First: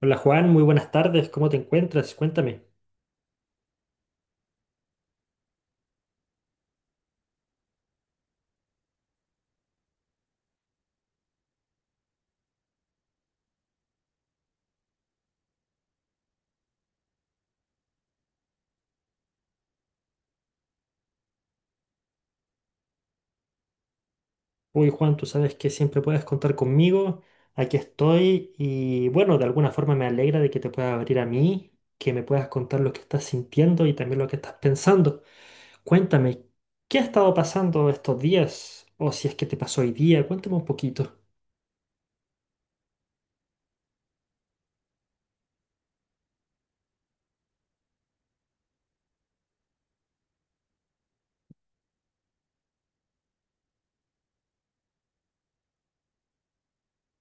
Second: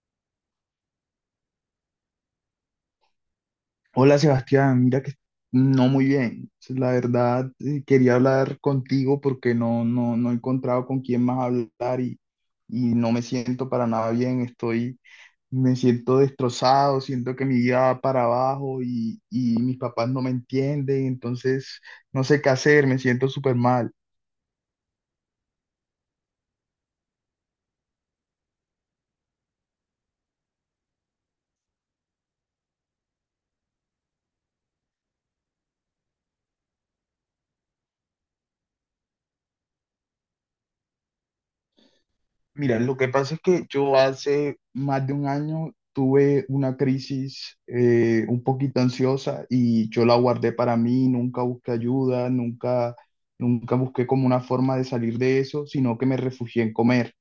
Hola Juan, muy buenas tardes, ¿cómo te encuentras? Cuéntame. Hola Sebastián, mira que no muy bien. La verdad, quería hablar contigo porque no he encontrado con quién más hablar y no me siento para nada bien. Me siento destrozado, siento que mi vida va para abajo y mis papás no me entienden, entonces no sé qué hacer, me siento súper mal. Uy Juan, tú sabes que siempre puedes contar conmigo, aquí estoy y bueno, de alguna forma me alegra de que te puedas abrir a mí, que me puedas contar lo que estás sintiendo y también lo que estás pensando. Cuéntame, ¿qué ha estado pasando estos días? O si es que te pasó hoy día, cuéntame un poquito. Mira, lo que pasa es que yo hace más de un año tuve una crisis un poquito ansiosa y yo la guardé para mí, nunca busqué ayuda, nunca busqué como una forma de salir de eso, sino que me refugié en comer.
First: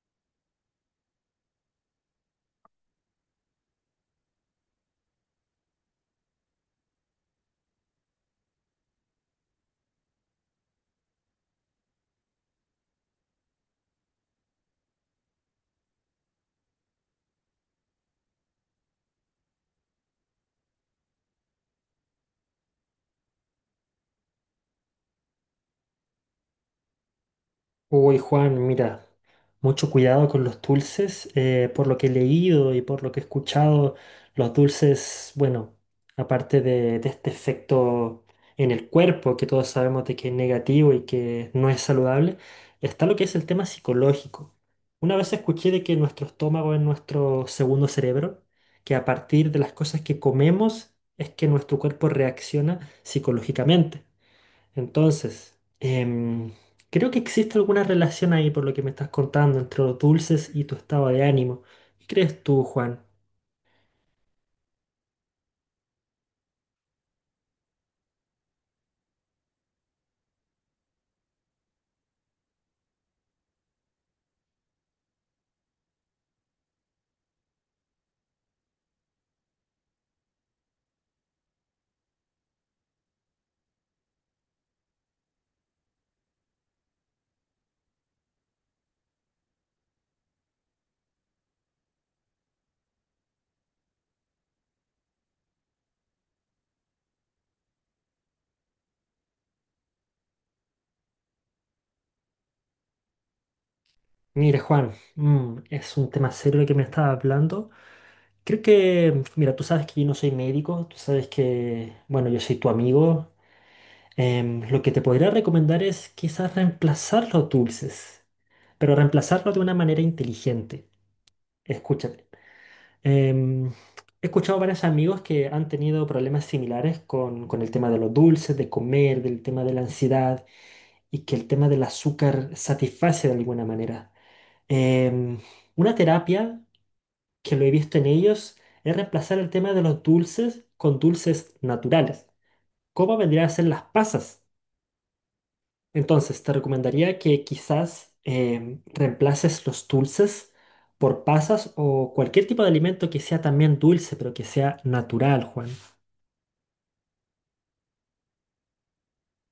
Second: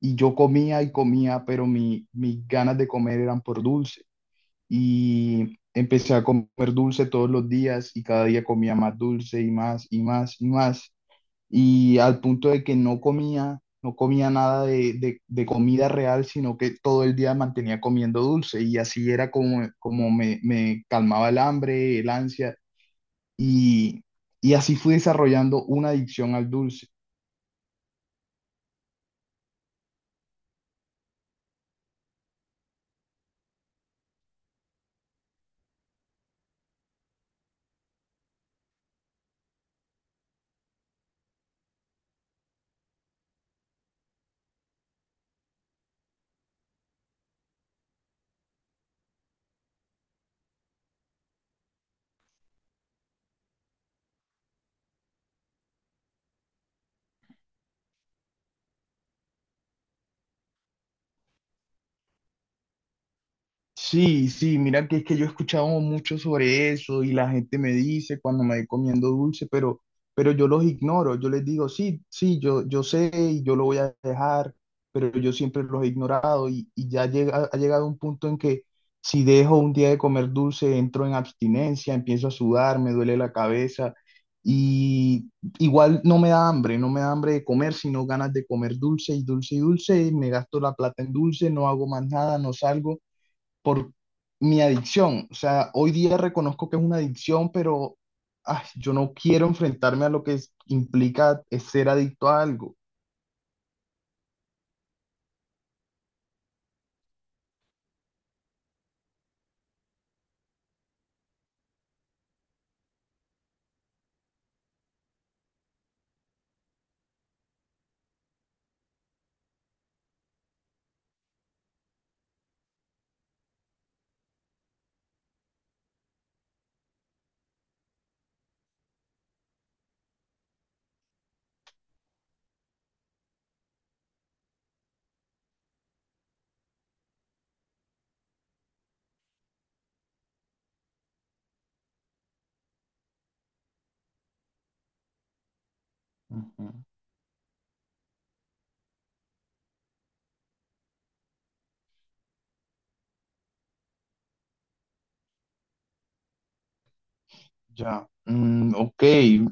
Y yo comía y comía, pero mis ganas de comer eran por dulce. Y empecé a comer dulce todos los días y cada día comía más dulce y más y más y más y al punto de que no comía nada de comida real, sino que todo el día mantenía comiendo dulce y así era como me calmaba el hambre, el ansia y, y así fui desarrollando una adicción al dulce. Uy, Juan, mira, mucho cuidado con los dulces. Por lo que he leído y por lo que he escuchado, los dulces, bueno, aparte de este efecto en el cuerpo, que todos sabemos de que es negativo y que no es saludable, está lo que es el tema psicológico. Una vez escuché de que nuestro estómago es nuestro segundo cerebro, que a partir de las cosas que comemos es que nuestro cuerpo reacciona psicológicamente. Entonces, creo que existe alguna relación ahí por lo que me estás contando entre los dulces y tu estado de ánimo. ¿Qué crees tú, Juan? Sí, sí, mira que es que yo he escuchado mucho sobre eso y la gente me dice cuando me voy comiendo dulce, pero yo los ignoro, yo les digo, sí, sí, yo sé y yo lo voy a dejar, pero yo siempre los he ignorado y ha llegado un punto en que si dejo un día de comer dulce, entro en abstinencia, empiezo a sudar, me duele la cabeza y igual no me da hambre, no me da hambre de comer, sino ganas de comer dulce y dulce y dulce, y me gasto la plata en dulce, no hago más nada, no salgo por mi adicción. O sea, hoy día reconozco que es una adicción, pero ay, yo no quiero enfrentarme a lo que implica es ser adicto a algo. Mira, Juan, mm, es un tema serio el que me estás hablando. Creo que, mira, tú sabes que yo no soy médico, tú sabes que, bueno, yo soy tu amigo. Lo que te podría recomendar es quizás reemplazar los dulces, pero reemplazarlo de una manera inteligente. Escúchame. Em, He escuchado varios amigos que han tenido problemas similares con el tema de los dulces, de comer, del tema de la ansiedad y que el tema del azúcar satisface de alguna manera. Em, una terapia que lo he visto en ellos es reemplazar el tema de los dulces con dulces naturales. ¿Cómo vendrían a ser las pasas? Entonces, te Ujú. recomendaría que quizás reemplaces los dulces por pasas o cualquier tipo de alimento que sea también dulce, pero que sea natural, Juan. Ya, mm, ok,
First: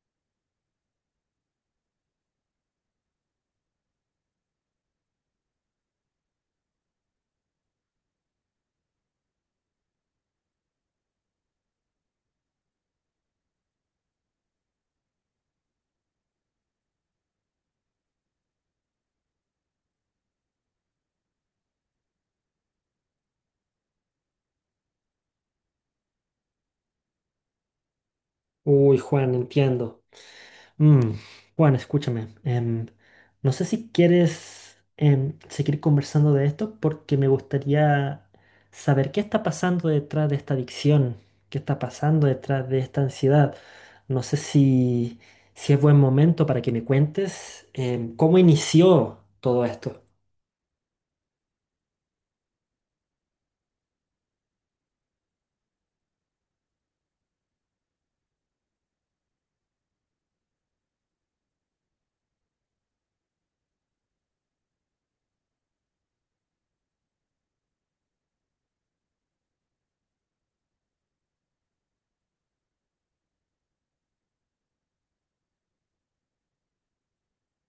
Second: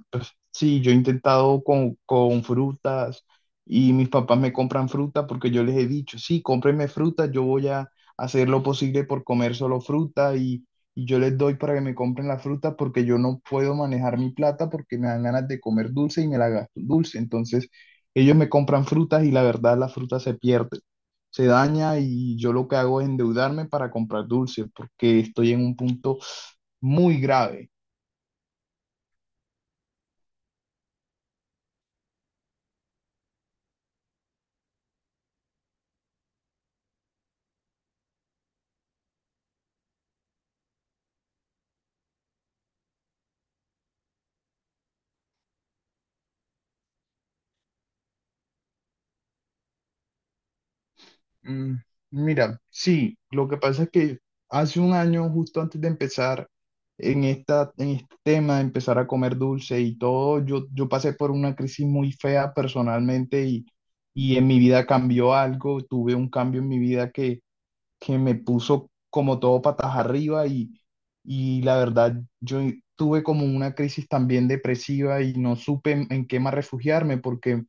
pues sí, yo he intentado con frutas y mis papás me compran fruta porque yo les he dicho, sí, cómprenme fruta, yo voy a hacer lo posible por comer solo fruta, y yo les doy para que me compren la fruta porque yo no puedo manejar mi plata porque me dan ganas de comer dulce y me la gasto en dulce. Entonces, ellos me compran frutas y la verdad la fruta se pierde, se daña y yo lo que hago es endeudarme para comprar dulce porque estoy en un punto muy grave. Uy, Juan, entiendo. Mm, Juan, escúchame. No sé si quieres seguir conversando de esto porque me gustaría saber qué está pasando detrás de esta adicción, qué está pasando detrás de esta ansiedad. No sé si es buen momento para que me cuentes cómo inició todo esto. Mm, mira, sí, lo que pasa es que hace un año, justo antes de empezar en en este tema de empezar a comer dulce y todo, yo pasé por una crisis muy fea personalmente y en mi vida cambió algo, tuve un cambio en mi vida que me puso como todo patas arriba y la verdad, yo tuve como una crisis también depresiva y no supe en qué más refugiarme porque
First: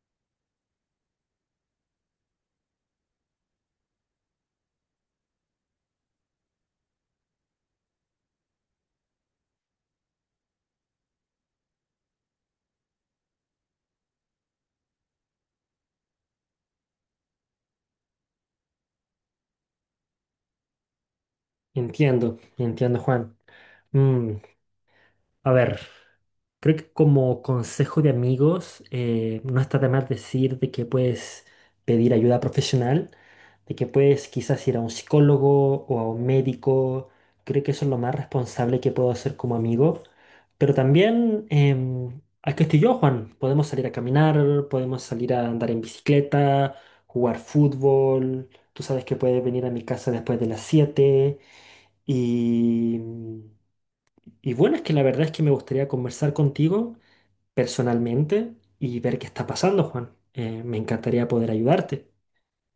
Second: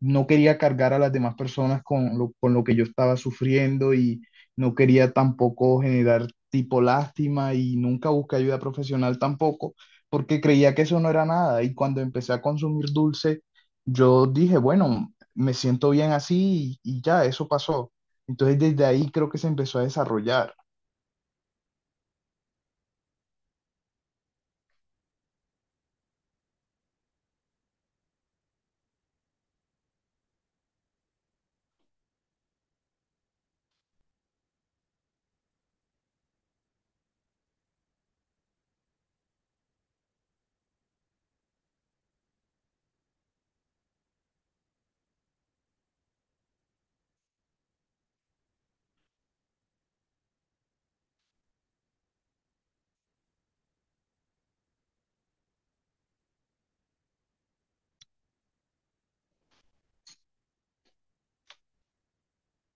no quería cargar a las demás personas con con lo que yo estaba sufriendo y no quería tampoco generar tipo lástima y nunca busqué ayuda profesional tampoco, porque creía que eso no era nada. Y cuando empecé a consumir dulce, yo dije, bueno, me siento bien así y ya, eso pasó. Entonces desde ahí creo que se empezó a desarrollar. Entiendo, entiendo, Juan. Mm, a ver, creo que como consejo de amigos, no está de más decir de que puedes pedir ayuda profesional, de que puedes quizás ir a un psicólogo o a un médico. Creo que eso es lo más responsable que puedo hacer como amigo. Pero también, aquí estoy yo, Juan. Podemos salir a caminar, podemos salir a andar en bicicleta, jugar fútbol. Tú sabes que puedes venir a mi casa después de las 7 y... Y bueno, es que la verdad es que me gustaría conversar contigo personalmente y ver qué está pasando, Juan. Me encantaría poder ayudarte.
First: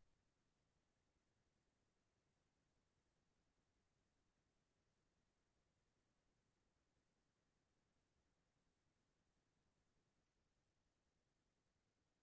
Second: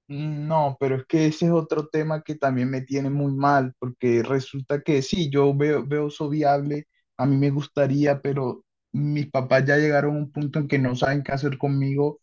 No, pero es que ese es otro tema que también me tiene muy mal, porque resulta que sí, veo eso viable, a mí me gustaría, pero mis papás ya llegaron a un punto en que no saben qué hacer conmigo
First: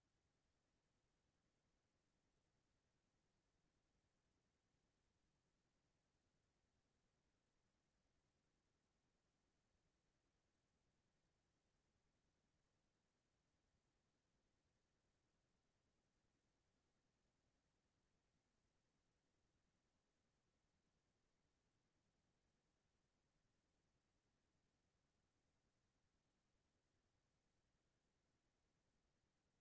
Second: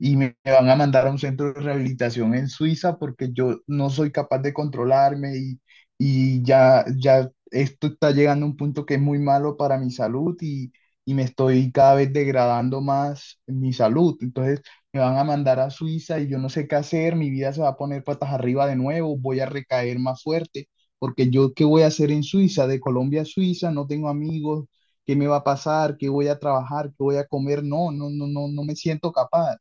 y me van a mandar a un centro de rehabilitación en Suiza porque yo no soy capaz de controlarme y ya esto está llegando a un punto que es muy malo para mi salud y me estoy cada vez degradando más mi salud. Entonces me van a mandar a Suiza y yo no sé qué hacer, mi vida se va a poner patas arriba de nuevo, voy a recaer más fuerte, porque yo qué voy a hacer en Suiza, de Colombia a Suiza, no tengo amigos. ¿Qué me va a pasar? ¿Qué voy a trabajar? ¿Qué voy a comer? No, no, no, no, no me siento capaz.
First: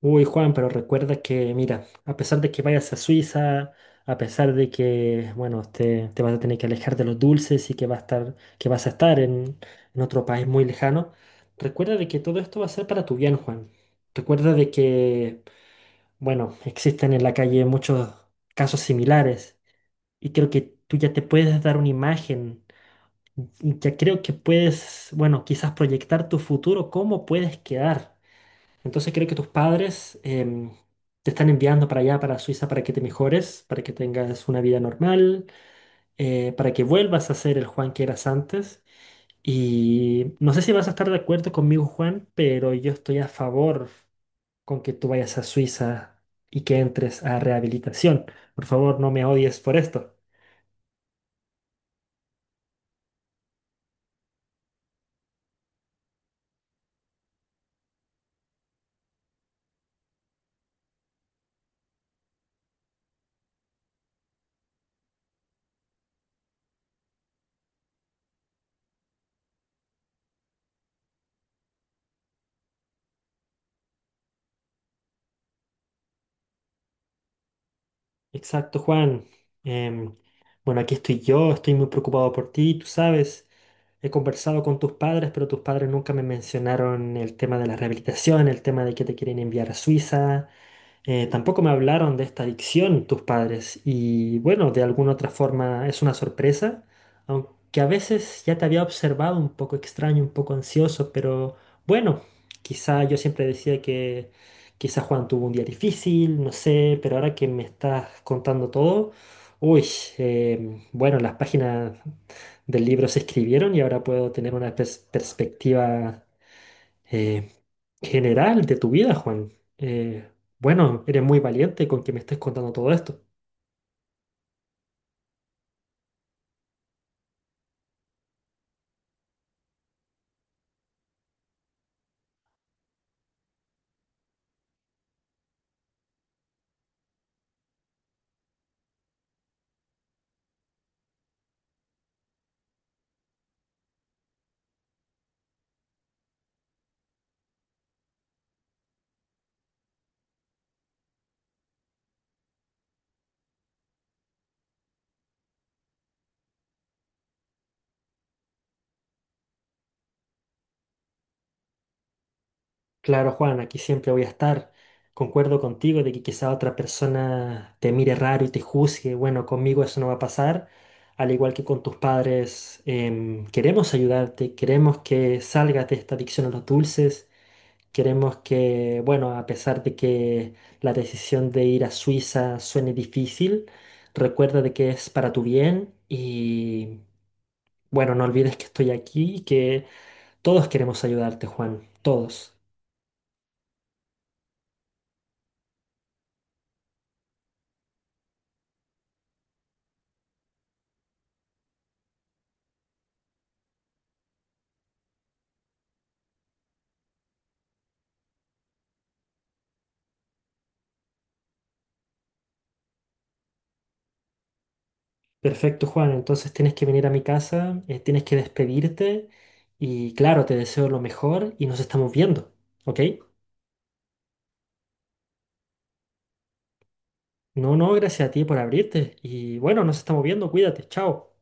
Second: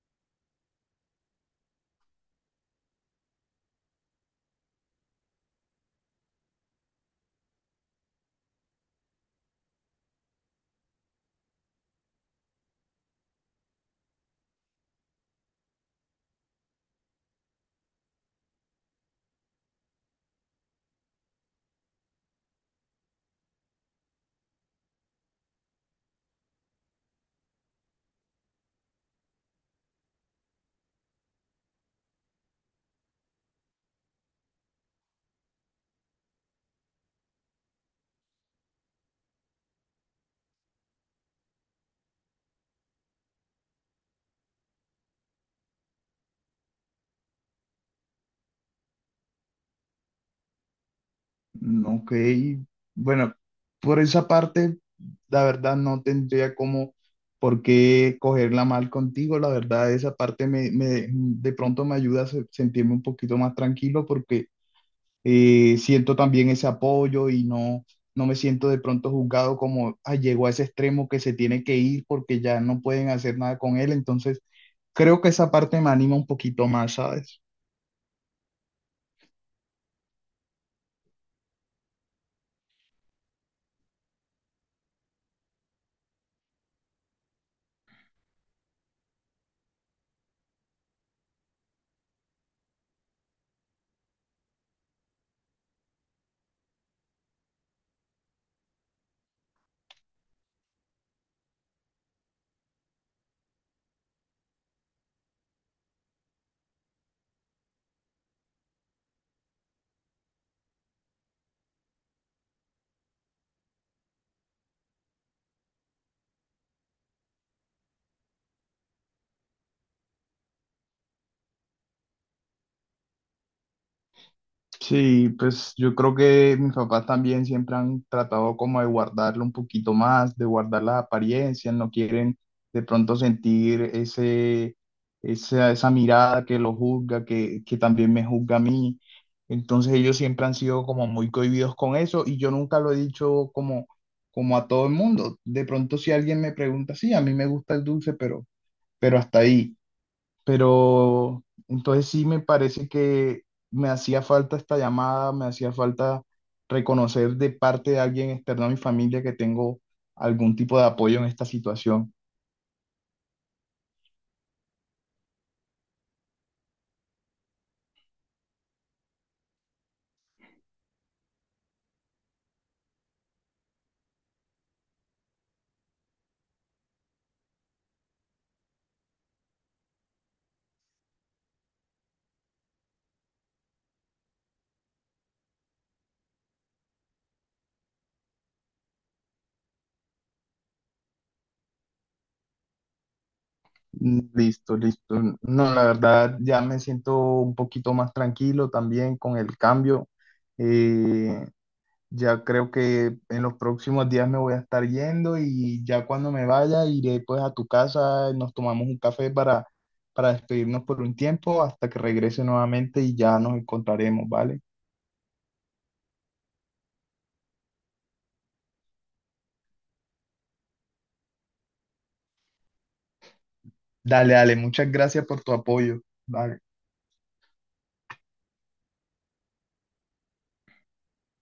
Uy, Juan, pero recuerda que, mira, a pesar de que vayas a Suiza, a pesar de que, bueno, te vas a tener que alejar de los dulces y que, va a estar, que vas a estar en otro país muy lejano, recuerda de que todo esto va a ser para tu bien, Juan. Recuerda de que, bueno, existen en la calle muchos casos similares y creo que tú ya te puedes dar una imagen ya creo que puedes, bueno, quizás proyectar tu futuro, cómo puedes quedar. Entonces creo que tus padres te están enviando para allá, para Suiza, para que te mejores, para que tengas una vida normal, para que vuelvas a ser el Juan que eras antes. Y no sé si vas a estar de acuerdo conmigo, Juan, pero yo estoy a favor con que tú vayas a Suiza y que entres a rehabilitación. Por favor, no me odies por esto. Mm, ok, bueno, por esa parte, la verdad no tendría como por qué cogerla mal contigo, la verdad esa parte de pronto me ayuda a sentirme un poquito más tranquilo porque siento también ese apoyo y no me siento de pronto juzgado como, "Ay, llegó a ese extremo que se tiene que ir porque ya no pueden hacer nada con él". Entonces, creo que esa parte me anima un poquito más, ¿sabes? Exacto, Juan. Em, bueno, aquí estoy yo, estoy muy preocupado por ti, tú sabes. He conversado con tus padres, pero tus padres nunca me mencionaron el tema de la rehabilitación, el tema de que te quieren enviar a Suiza. Tampoco me hablaron de esta adicción tus padres y bueno, de alguna otra forma es una sorpresa, aunque a veces ya te había observado un poco extraño, un poco ansioso, pero bueno, quizá yo siempre decía que quizá Juan tuvo un día difícil, no sé, pero ahora que me estás contando todo, uy, bueno, las páginas del libro se escribieron y ahora puedo tener una perspectiva eh, general de tu vida, Juan. Bueno, eres muy valiente con que me estés contando todo esto. Sí, pues yo creo que mis papás también siempre han tratado como de guardarlo un poquito más, de guardar las apariencias, no quieren de pronto sentir esa mirada que lo juzga, que también me juzga a mí. Entonces ellos siempre han sido como muy cohibidos con eso y yo nunca lo he dicho como a todo el mundo. De pronto si alguien me pregunta, sí, a mí me gusta el dulce, pero hasta ahí. Pero entonces sí me parece que me hacía falta esta llamada, me hacía falta reconocer de parte de alguien externo a mi familia que tengo algún tipo de apoyo en esta situación. Claro, Juan, aquí siempre voy a estar. Concuerdo contigo de que quizá otra persona te mire raro y te juzgue. Bueno, conmigo eso no va a pasar. Al igual que con tus padres, queremos ayudarte, queremos que salgas de esta adicción a los dulces. Queremos que, bueno, a pesar de que la decisión de ir a Suiza suene difícil, recuerda de que es para tu bien y, bueno, no olvides que estoy aquí y que todos queremos ayudarte, Juan, todos. Mm, listo, listo. No, la verdad ya me siento un poquito más tranquilo también con el cambio. Eh, Ya creo que en los próximos días me voy a estar yendo y ya cuando me vaya iré pues a tu casa, nos tomamos un café para despedirnos por un tiempo hasta que regrese nuevamente y ya nos encontraremos, ¿vale? Perfecto, Juan. Entonces tienes que venir a mi casa, tienes que despedirte y claro, te deseo lo mejor y nos estamos viendo, ¿ok? Dale, dale, muchas gracias por tu apoyo. Vale. No, no, gracias a ti por abrirte y bueno, nos estamos viendo, cuídate, chao.